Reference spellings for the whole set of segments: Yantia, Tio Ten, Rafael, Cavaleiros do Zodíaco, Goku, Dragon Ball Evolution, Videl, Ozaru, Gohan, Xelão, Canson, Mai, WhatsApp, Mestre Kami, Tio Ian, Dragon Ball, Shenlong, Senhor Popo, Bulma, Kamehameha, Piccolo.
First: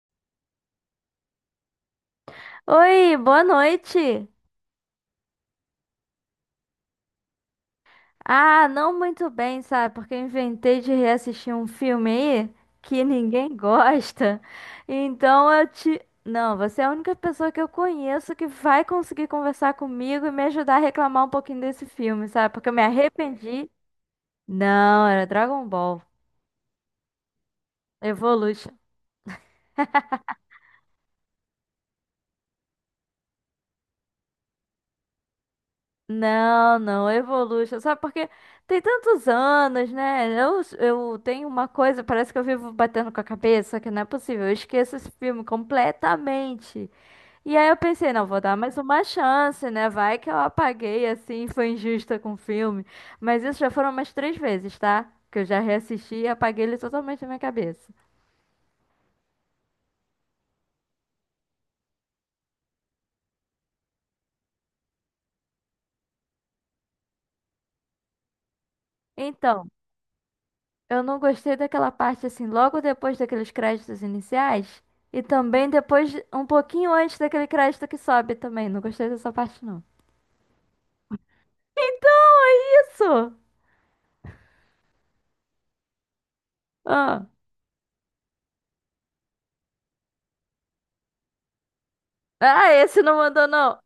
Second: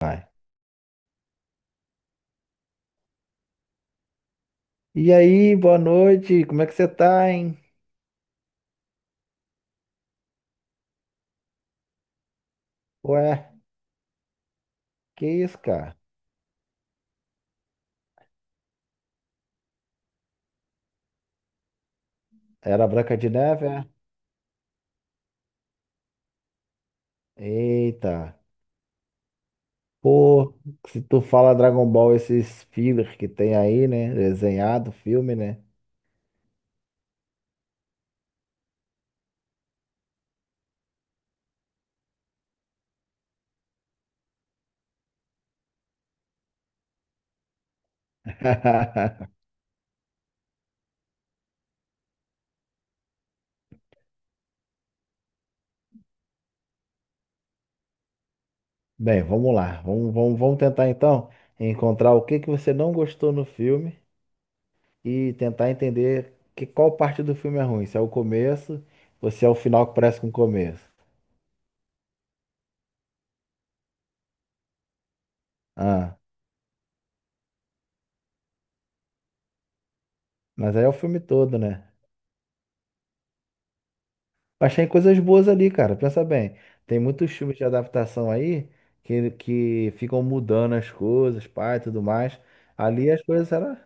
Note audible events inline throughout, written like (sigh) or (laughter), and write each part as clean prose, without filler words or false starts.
Vai. Oi, boa noite. E aí, boa noite, como é que você tá, hein? Ah, não muito bem, sabe? Porque eu inventei de reassistir um filme aí que (laughs) Ué, ninguém gosta. que Então isso, eu cara? te. Não, você é a única pessoa que eu conheço que vai conseguir conversar comigo e me ajudar a reclamar um pouquinho desse filme, sabe? Porque eu me Era a Branca de Neve, arrependi. é? Não, era Dragon Ball. Eita, Evolution. pô, se tu fala Dragon Ball, esses fillers que tem aí, né? Desenhado, filme, né? Não, não, Evolution. Sabe porque tem tantos anos, né? Eu tenho uma coisa, parece que eu vivo batendo com a cabeça, que não é possível. Eu esqueço esse filme completamente. E aí eu pensei, não, vou dar mais uma (laughs) chance, né? Vai que eu apaguei assim, foi injusta com o filme. Mas isso já foram umas três vezes, tá? Que eu já reassisti e apaguei ele totalmente da minha cabeça. Bem, vamos lá, vamos tentar então encontrar o que que você não gostou no filme e tentar entender que qual parte do filme é ruim, se é o começo ou se é o Então. final que parece com o começo. Eu não gostei daquela parte assim, logo depois daqueles créditos iniciais e também depois, Ah, um pouquinho antes daquele crédito que sobe também. Não gostei dessa parte, não. mas aí é o filme todo, né? Então, é isso! Achei coisas boas ali, cara. Pensa bem, tem Ah, muitos filmes de adaptação aí que ficam mudando as coisas, pá, e tudo mais. ah, esse Ali não as mandou, coisas eram. não.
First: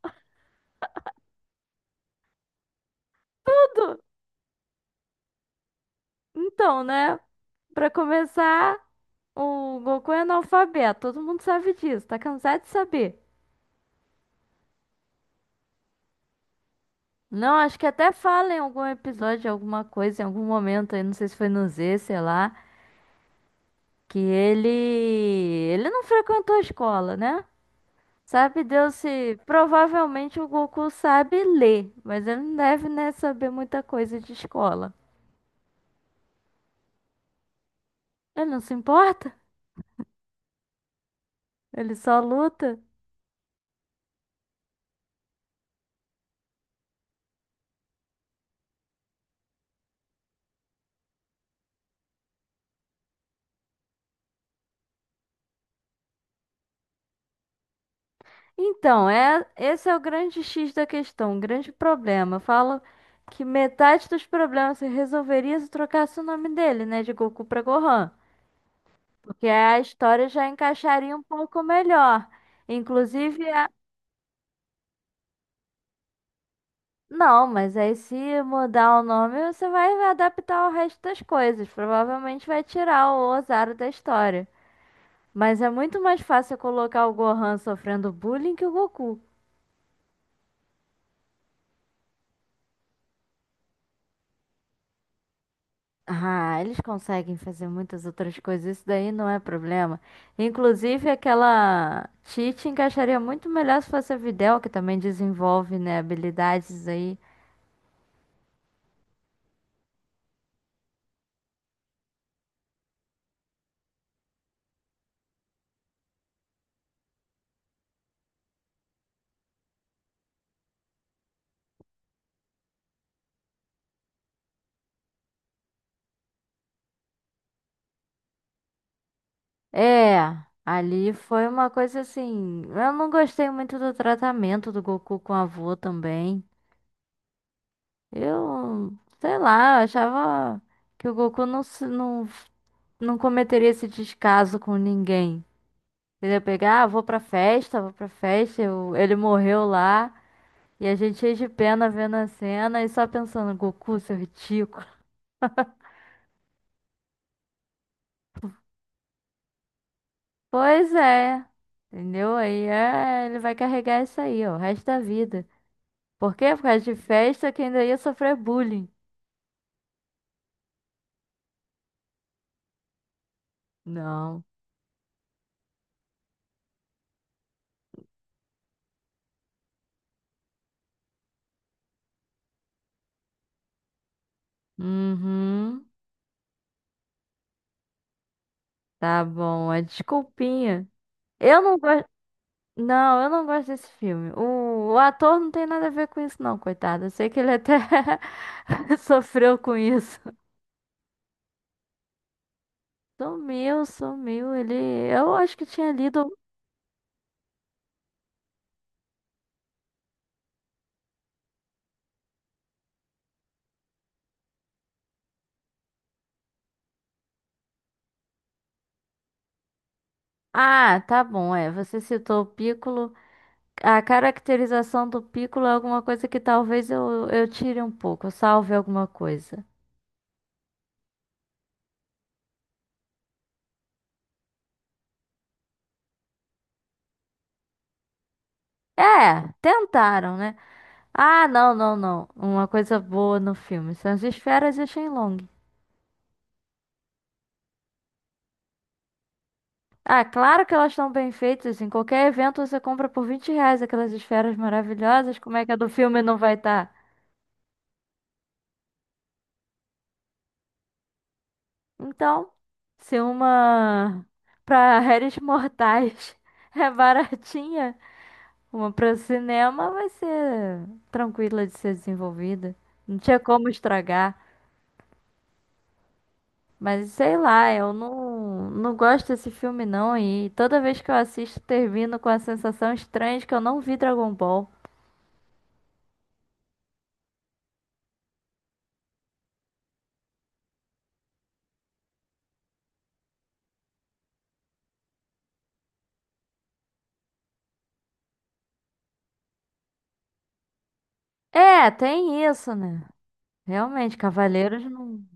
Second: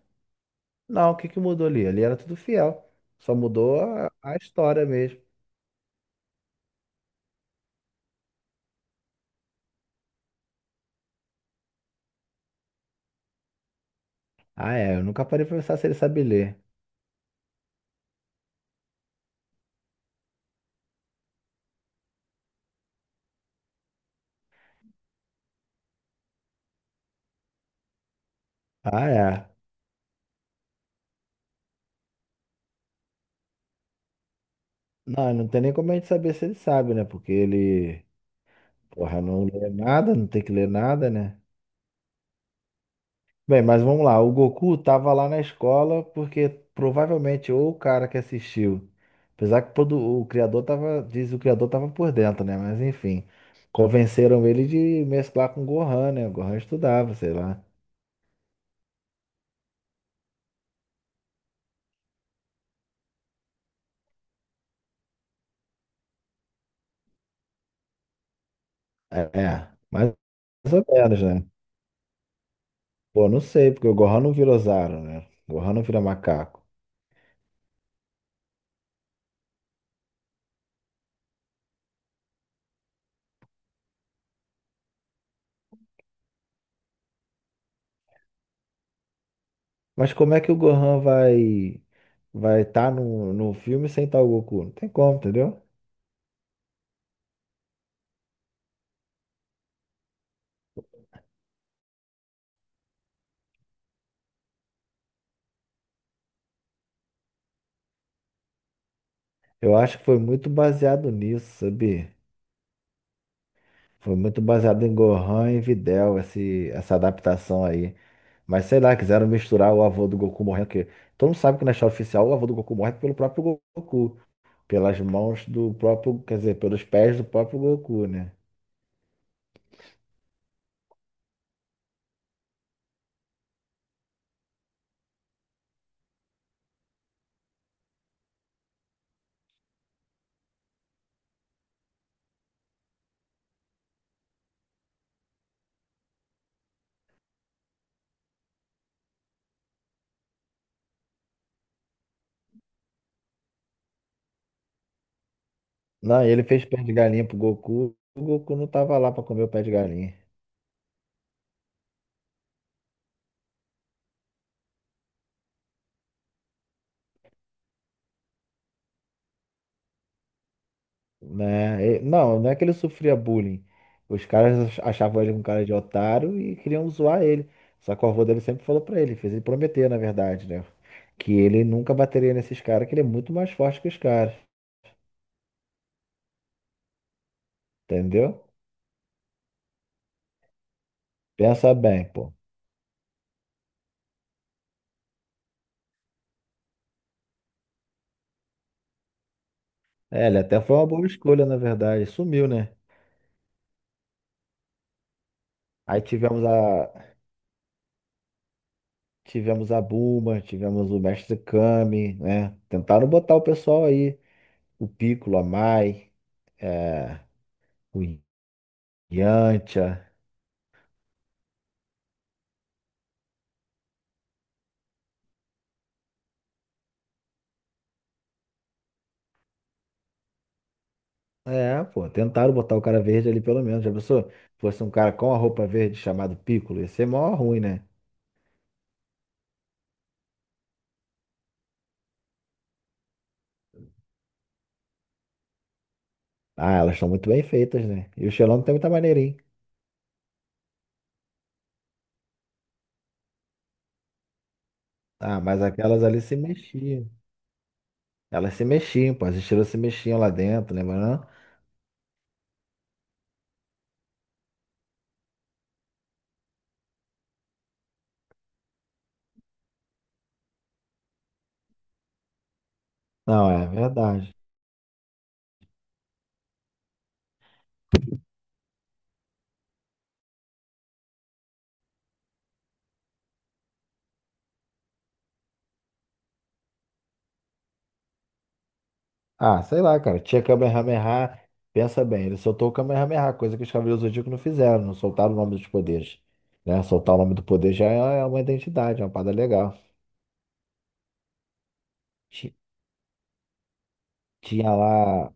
Não, o que que mudou ali? Ali era tudo fiel. Só mudou Tudo! a história mesmo. Então, né? Pra começar, o Goku é analfabeto. Todo mundo sabe disso. Tá cansado de saber. Ah, é. Eu nunca parei pra pensar se ele sabe ler. Não, acho que até fala em algum episódio, alguma coisa, em algum momento aí, não sei se foi no Z, sei lá, que ele. Ele não frequentou a escola, né? Sabe Deus Ah, se é. provavelmente o Goku sabe ler, mas ele não deve, né, saber muita coisa de escola. Não tem nem como a gente saber se ele sabe, né? Porque ele, Ele não se porra, importa, não lê nada, não tem que ler nada, né? ele só luta. Bem, mas vamos lá. O Goku tava lá na escola porque provavelmente ou o cara que assistiu, o criador tava, diz o criador tava por dentro, né? Mas enfim, convenceram ele de mesclar com o Gohan, né? O Gohan estudava, sei lá. Então, é, esse é o grande X da questão, o grande problema. Falam que metade dos problemas se resolveria se trocasse o nome dele, né, de Goku para Gohan, porque a Mais história já ou encaixaria menos, um né? pouco melhor. Pô, não Inclusive, sei, porque o Gohan não vira Ozaru, né? O Gohan não vira macaco. não, mas aí se mudar o nome, você vai adaptar o resto das coisas. Provavelmente vai tirar o Ozaru da história. Mas é muito mais fácil colocar o Gohan sofrendo bullying que o Goku. Mas como é que o Gohan vai estar no filme sem estar o Goku? Não tem como, entendeu? Ah, eles conseguem fazer muitas outras coisas, isso daí não é problema. Inclusive, aquela Tite encaixaria muito melhor se fosse a Videl, que também desenvolve, né, habilidades aí. Eu acho que foi muito baseado nisso, sabia? Foi muito baseado em Gohan e Videl, essa adaptação aí. Mas sei lá, quiseram misturar o avô do Goku morrendo, porque todo mundo sabe que na história oficial o avô do Goku morre pelo próprio Goku, pelas mãos do próprio, quer dizer, pelos pés do próprio Goku, né? É, ali foi uma coisa assim. Eu não gostei muito do tratamento do Goku com a avó também. Eu, sei lá, eu achava que o Goku não cometeria esse descaso com ninguém. Entendeu? Pegar, ah, vou pra festa, ele morreu lá, e a gente cheio de pena vendo a cena e só pensando, Goku, seu ridículo. Não, ele fez pé de galinha pro Goku, o Goku não tava lá pra comer o pé de galinha. Pois é, entendeu? Aí é, ele vai carregar isso aí, ó, o resto da vida. Por quê? Por causa de festa que ainda ia sofrer bullying. Né? Não, não é que ele sofria bullying. Os Não. caras achavam ele um cara de otário e queriam zoar ele. Só que o avô dele sempre falou pra ele, fez ele prometer, na verdade, né? Que ele nunca bateria nesses caras, que ele é muito mais forte que os caras, Uhum. entendeu? Tá bom, é desculpinha. Eu Pensa não bem, gosto. pô. Não, eu não gosto desse filme. O ator não tem nada a ver com isso, não, coitado. Eu sei que ele até (laughs) sofreu com isso. É, ele até foi uma boa escolha, na verdade. Sumiu, né? Sumiu, sumiu. Ele. Eu acho que tinha Aí lido. Um tivemos a tivemos a Bulma, tivemos o Mestre Kami, né? Tentaram botar o pessoal aí, o Piccolo, a Mai, é, o Yantia. Ah, tá bom, é. Você citou o Piccolo. A caracterização do Piccolo é alguma coisa que talvez eu tire um pouco, eu salve alguma coisa. É, pô, tentaram botar o cara verde ali pelo menos. Já pensou? Fosse um cara com a roupa verde chamado Piccolo, ia ser mó ruim, né? É, tentaram, né? Ah, não, não, não. Uma coisa boa no filme são as esferas e o Shenlong. Ah, elas estão muito bem feitas, né? E o Xelão tem muita maneirinha. Ah, claro que elas estão bem feitas. Em qualquer evento você compra por R$ 20 aquelas esferas maravilhosas. Ah, Como mas é que a do aquelas ali filme se não vai estar? mexiam. Elas se mexiam, pô, as estrelas se mexiam lá dentro, lembra não? Então, se uma para réis mortais (laughs) é baratinha, uma para cinema vai ser tranquila de ser desenvolvida. Não tinha Não, é como verdade. estragar. Mas sei lá, eu não gosto desse filme não. E toda vez que eu assisto, termino com a sensação estranha de que eu não vi Dragon Ball. Ah, sei lá, cara. Tinha Kamehameha. Pensa bem, ele soltou o Kamehameha, coisa que os Cavaleiros do Zodíaco não fizeram, não soltaram o nome dos poderes. Né? Soltar o nome do poder já é uma identidade, é uma parada legal. É, tem Ti- isso, né? Realmente, Tinha Cavaleiros não. lá.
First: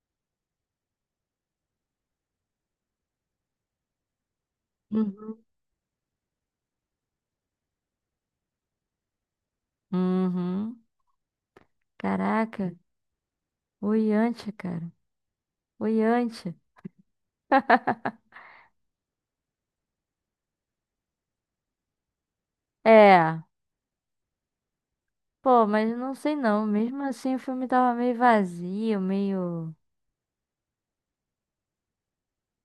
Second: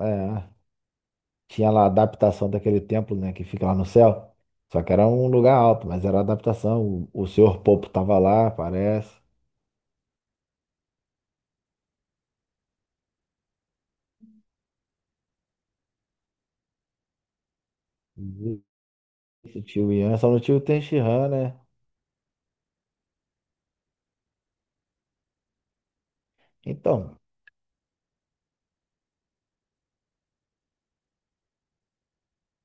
É. Tinha lá a adaptação daquele templo, né, que fica lá no céu. Só que era um Uhum. lugar alto, mas era adaptação. O Senhor Popo tava lá, parece. Uhum. Caraca. O Yantia, cara. O Yantia. (laughs) Esse tio Ian, só no tio Ten, né? É. Pô, mas não sei não. Mesmo Então, assim, o filme tava meio vazio, meio.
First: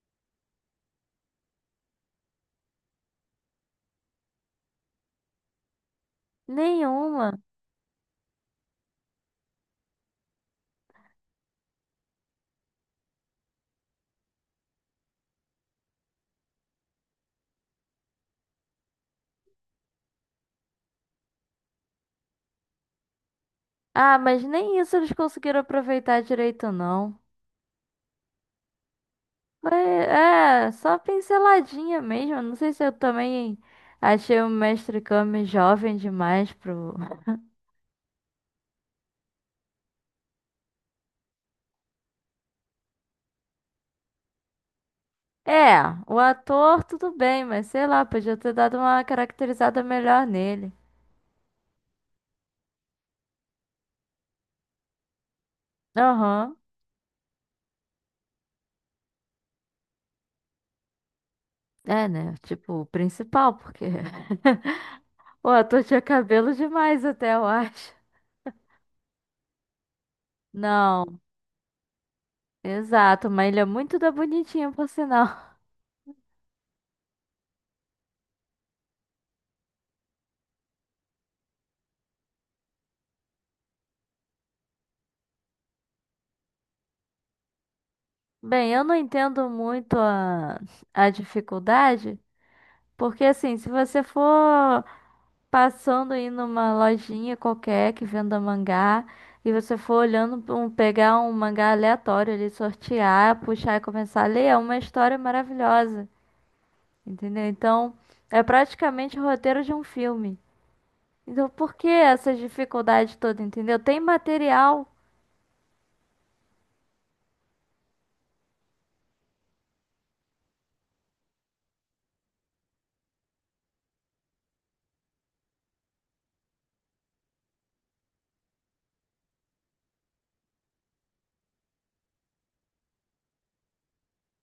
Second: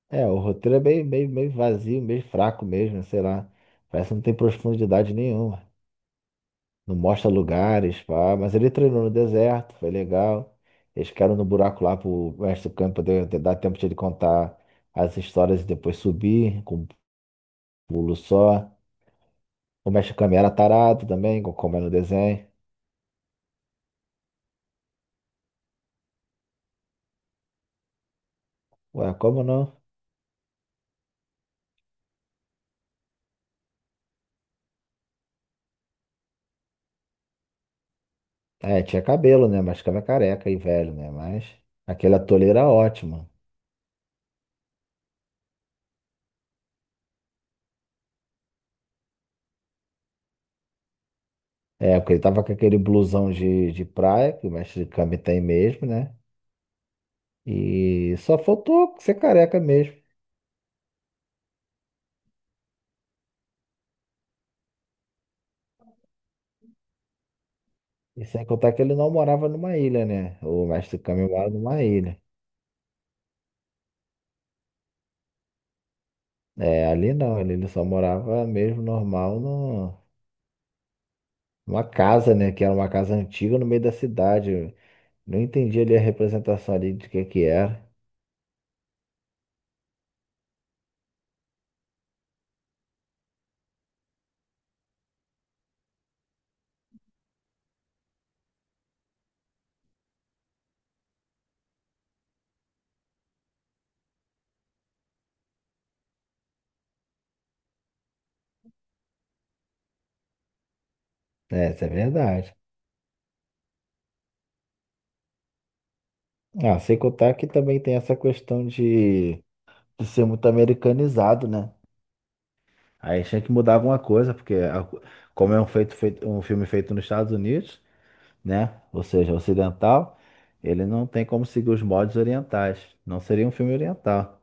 é, o roteiro é meio vazio, meio fraco mesmo, né, sei lá. Parece que não tem profundidade nenhuma. Não Nenhuma. mostra lugares, pá. Mas ele treinou no deserto, foi legal. Eles ficaram no buraco lá pro mestre do campo dar tempo de ele contar as histórias e depois subir com um pulo só. O Mexicano era tarado também, como é no desenho. Ah, mas nem isso eles conseguiram aproveitar direito, não. Ué, como Foi, não? é, só pinceladinha mesmo. Não sei se eu também achei o Mestre Kami jovem demais pro, É, tinha cabelo, né? Mas ficava careca e velho, né? Mas aquele ator era ótimo. é, o ator tudo bem, mas sei lá, podia ter dado uma caracterizada melhor nele. É, porque ele tava com aquele blusão de praia, que o mestre Kami tem mesmo, né? Aham. E só faltou ser careca mesmo. É, né? Tipo, o principal, porque (laughs) o ator tinha cabelo demais até, eu acho. E sem contar que ele não morava numa ilha, né? O mestre Não, Kami mora numa ilha. exato, mas ele é muito da bonitinha, por sinal. É, ali não, ali ele só morava mesmo normal no, numa casa, né? Que era uma casa antiga no meio da cidade. Eu não entendi ali a representação ali de que era. (laughs) Bem, eu não entendo muito a dificuldade, porque assim, se você for passando aí numa lojinha qualquer que venda mangá e você for olhando pra um, pegar um mangá aleatório ali, sortear, puxar e começar a ler, é uma história maravilhosa, entendeu? Então, é praticamente o roteiro de um filme. Então, É, por isso que é essa verdade. dificuldade toda, entendeu? Tem material. Ah, sem contar que também tem essa questão de ser muito americanizado, né? Aí tinha que mudar alguma coisa, porque como é um, um filme feito nos Estados Unidos, né? Ou seja, ocidental, ele não tem como seguir os modos orientais. Não seria um filme oriental.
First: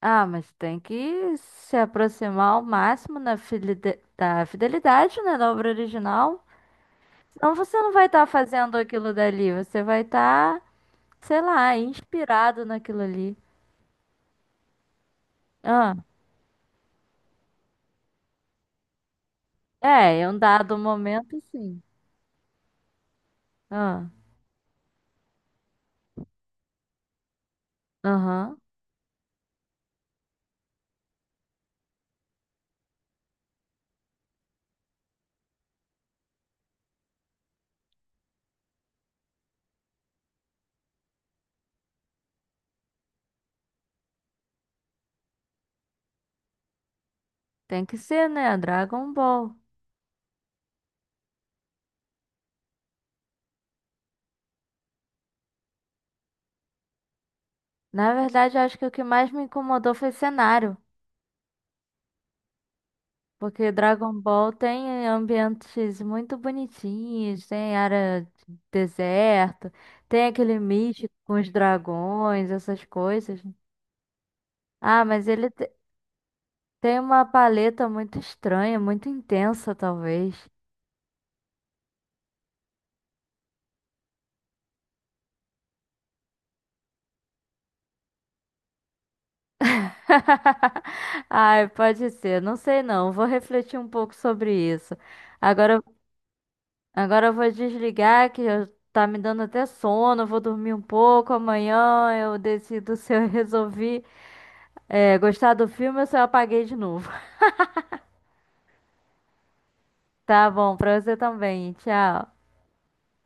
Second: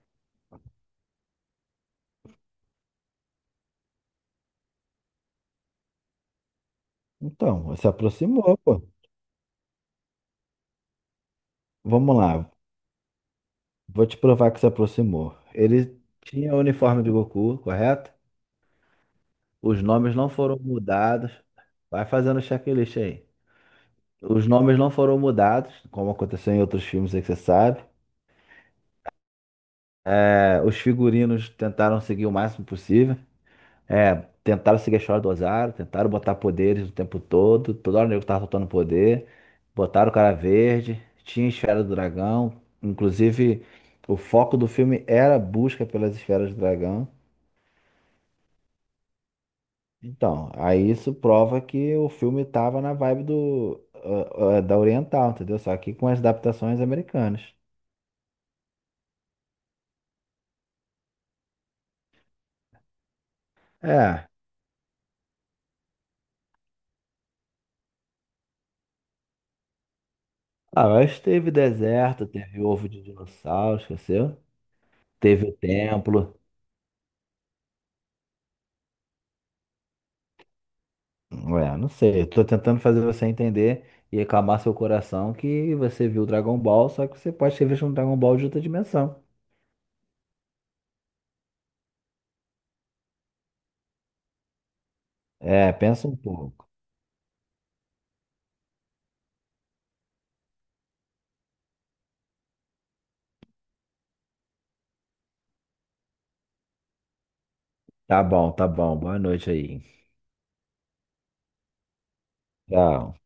Ah, mas tem que se aproximar ao máximo na da fidelidade, né, da obra original. Senão Então, você se não vai estar aproximou, fazendo pô. aquilo dali, você vai estar sei lá, Vamos lá, inspirado naquilo ali. vou te provar que se aproximou. Ah, Ele tinha o uniforme do Goku, correto? Os nomes é, em não um foram dado mudados. momento, sim. Vai fazendo o checklist aí. Ah, Os nomes não foram mudados, como aconteceu em outros filmes aí que você sabe. aham. É, os figurinos tentaram seguir o máximo possível. É, tentaram seguir a história do Ozário, tentaram botar poderes o tempo todo. Toda hora o nego tava soltando poder. Botaram o cara verde, tinha esfera do dragão. Inclusive, o foco do filme era a busca pelas esferas do dragão. Tem que ser, né? Dragon Ball. Então, aí isso prova que o filme tava na vibe do, da Oriental, entendeu? Só que com as adaptações americanas. Na verdade, eu acho que o que mais me incomodou foi cenário. Porque Dragon É. Ball tem ambientes muito bonitinhos, tem área de deserto, tem aquele Ah, místico mas com os teve deserto, dragões, teve essas ovo de coisas. dinossauro, esqueceu? Ah, mas Teve o templo. tem uma paleta muito estranha, muito intensa, talvez. Ué, não sei. Eu tô tentando fazer você entender e acalmar seu coração que você viu Dragon Ball, só que você pode ter visto um Dragon Ball de outra dimensão. (laughs) Ai, pode ser. Não sei não. Vou refletir um pouco sobre isso. É, Agora, pensa um pouco. agora eu vou desligar tá me dando até sono. Vou dormir um pouco. Amanhã eu decido (laughs) se eu resolvi é, gostar do filme ou se eu apaguei de novo. (laughs) Tá bom, tá bom. Boa noite aí. Tá bom, pra você também. Tchau. Tchau.